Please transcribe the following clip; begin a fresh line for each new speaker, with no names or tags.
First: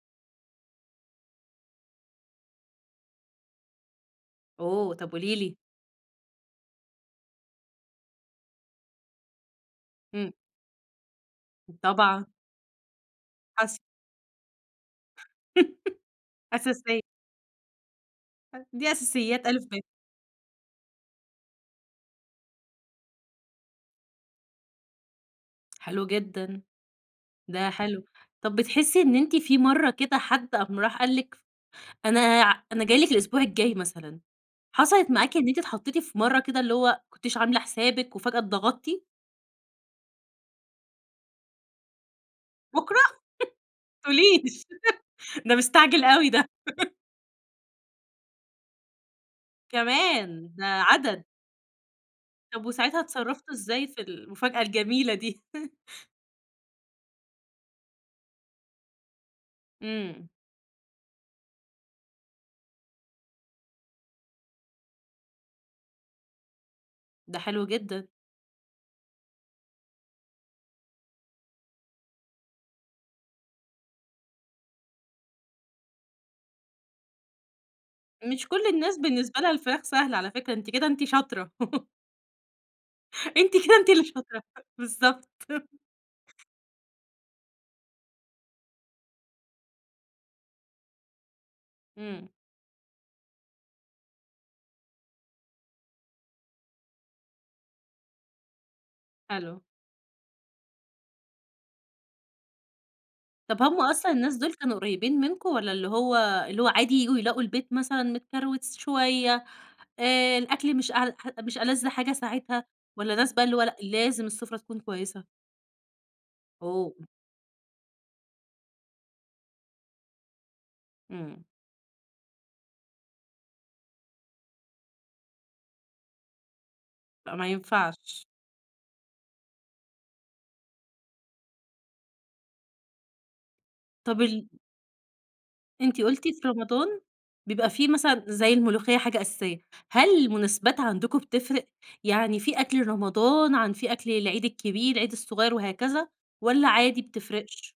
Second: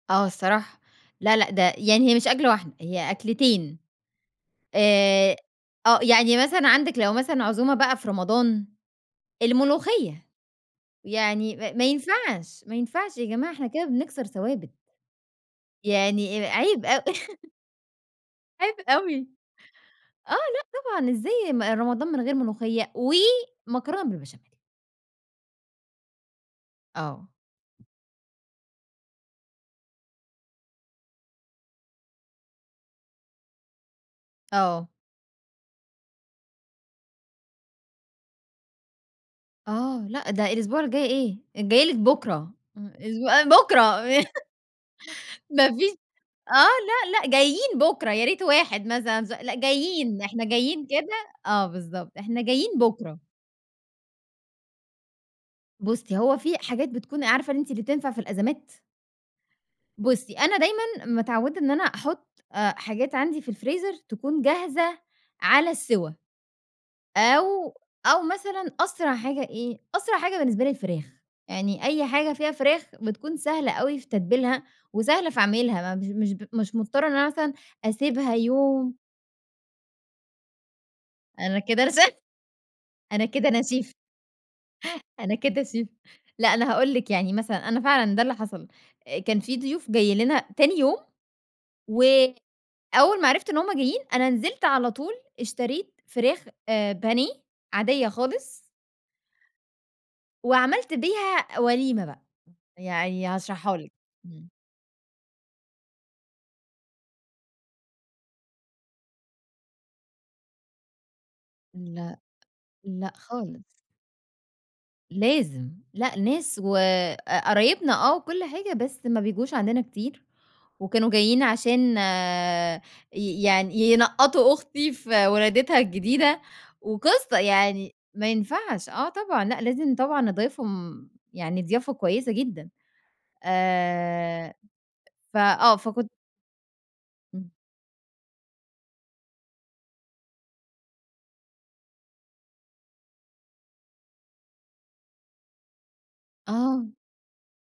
آه الصراحة. لا، لأ ده يعني هي مش أكلة واحدة، هي أكلتين.
أوه! طب قولي
آآ
لي.
آه. يعني مثلًا عندِك لو مثلًا عزومة بقى في رمضان، الملوخيّة.
إمم.
يعني ما ما
طبعًا.
ينفعش، ما ينفعش يا جماعة إحنا
حص
كده بنكسر ثوابت. يعني أ عيب
أساسية.
أو
[unintelligible]
عيب
دي
أوي.
أساسيات أ ب.
آه. لأ طبعًا إزاي ما رمضان من غير ملوخية ومكرونة بالبشاميل.
حلو جدًا.
آه.
ده حلو. طب بتحسّي إن أنتِ في مرّة كده حد قام راح قال لِك أنا ع أنا جاي لِك الأسبوع الجاي مثلًا،
آه.
حصلت معاكِ إن أنت اتحطّيتِ في مرّة كده اللي هو ما كنتيش عاملة حسابِك وفجأة اتضغطتِ؟
آه. لأ، ده الأسبوع الجاي إيه، جايه لِك بُكرة. آه
بكرة؟
أسبو
ما
بكرة.
تقوليش ده
ما فيش
مستعجل أوي ده.
آه. لأ، لأ جايين بُكرة، يا ريت واحد مثلًا ز لأ جايين، إحنا
كمان، ده
جايين كده
عدد.
آه بالضبط. إحنا
طب
جايين
وساعتها
بُكرة.
اتصرّفتوا إزاي في المفاجأة الجميلة دي؟
بُصّي، هو في حاجات بتكون عارفة أنتِ اللي بتنفع في الأزمات؟
إمم.
بُصّي، أنا دايمًا متعوّدة إن أنا أحُط أ حاجات عندي في الفريزر تكون جاهزة على السِوا.
ده حلو
أو
جدًا.
أو مثلًا أسرع حاجة إيه؟ أسرع حاجة بالنسبة لي الفراخ. يعني أي حاجة فيها فراخ بتكون سهلة أوي في تتبيلها وسهلة في عميلها، ما مش مش ب مش مضطرة إن أنا مثلًا أسيبها
مش كل
يوم
الناس بالنسبة لها الفراخ سهلة على فكرة، أنتِ كده أنتِ شاطرة.
أنا كده ر ش أنا كده
أنتِ
انا
كده أنتِ
شيف.
اللي شاطرة. بالضبط.
أنا كده شيف. لأ أنا هاقول لِك، يعني مثلًا أنا فعلًا ده اللي حصل. أ كان في ضيوف جايين لنا تاني يوم،
إمم.
وأول ما عرفت إن هم جايين، أنا نزلت على طول اشتريت فراخ آآ بانيه عاديّة خالص.
حلو.
وعملت بيها وليمة بقى. يعني
طب
هاشرحها
هم
لِك.
أصلًا الناس
إمم.
دول كانوا قريبين منكم والّا اللي هو اللي هو عادي ييجوا يلاقوا البيت مثلًا متكروت س شوية، آآ الأكل مش أعل ح مش ألَذ حاجة
لأ.
ساعتها
لأ
والّا ناس بقى اللي هو
خالص.
لأ، لازم السُفرة تكون كويسة؟
لازم. لأ ناس وق
أوه!
قرايبنا آه و كل حاجة بس ما بيجوش عندنا كتير، وكانوا
إمم.
جايين عشان ي يعني ينقّطوا أختي في ولادتها الجديدة
لأ
وقصة،
ما
يعني
ينفعش.
ما ينفعش، آه طبعًا. لأ لازم طبعًا أضايفهم يعني ضيافة كويسة جدًا.
طب ال
آآ ف آه.
أنتِ
فكنت
قُلتِ في رمضان
إمم.
بيبقى في مثلًا زي الملوخيّة حاجة أساسية، هل المناسبات عندكم بتفرق؟ يعني في أكل رمضان عن في أكل العيد الكبير، العيد الصغير وهكذا والّا
آه.
عادي بتفرقش؟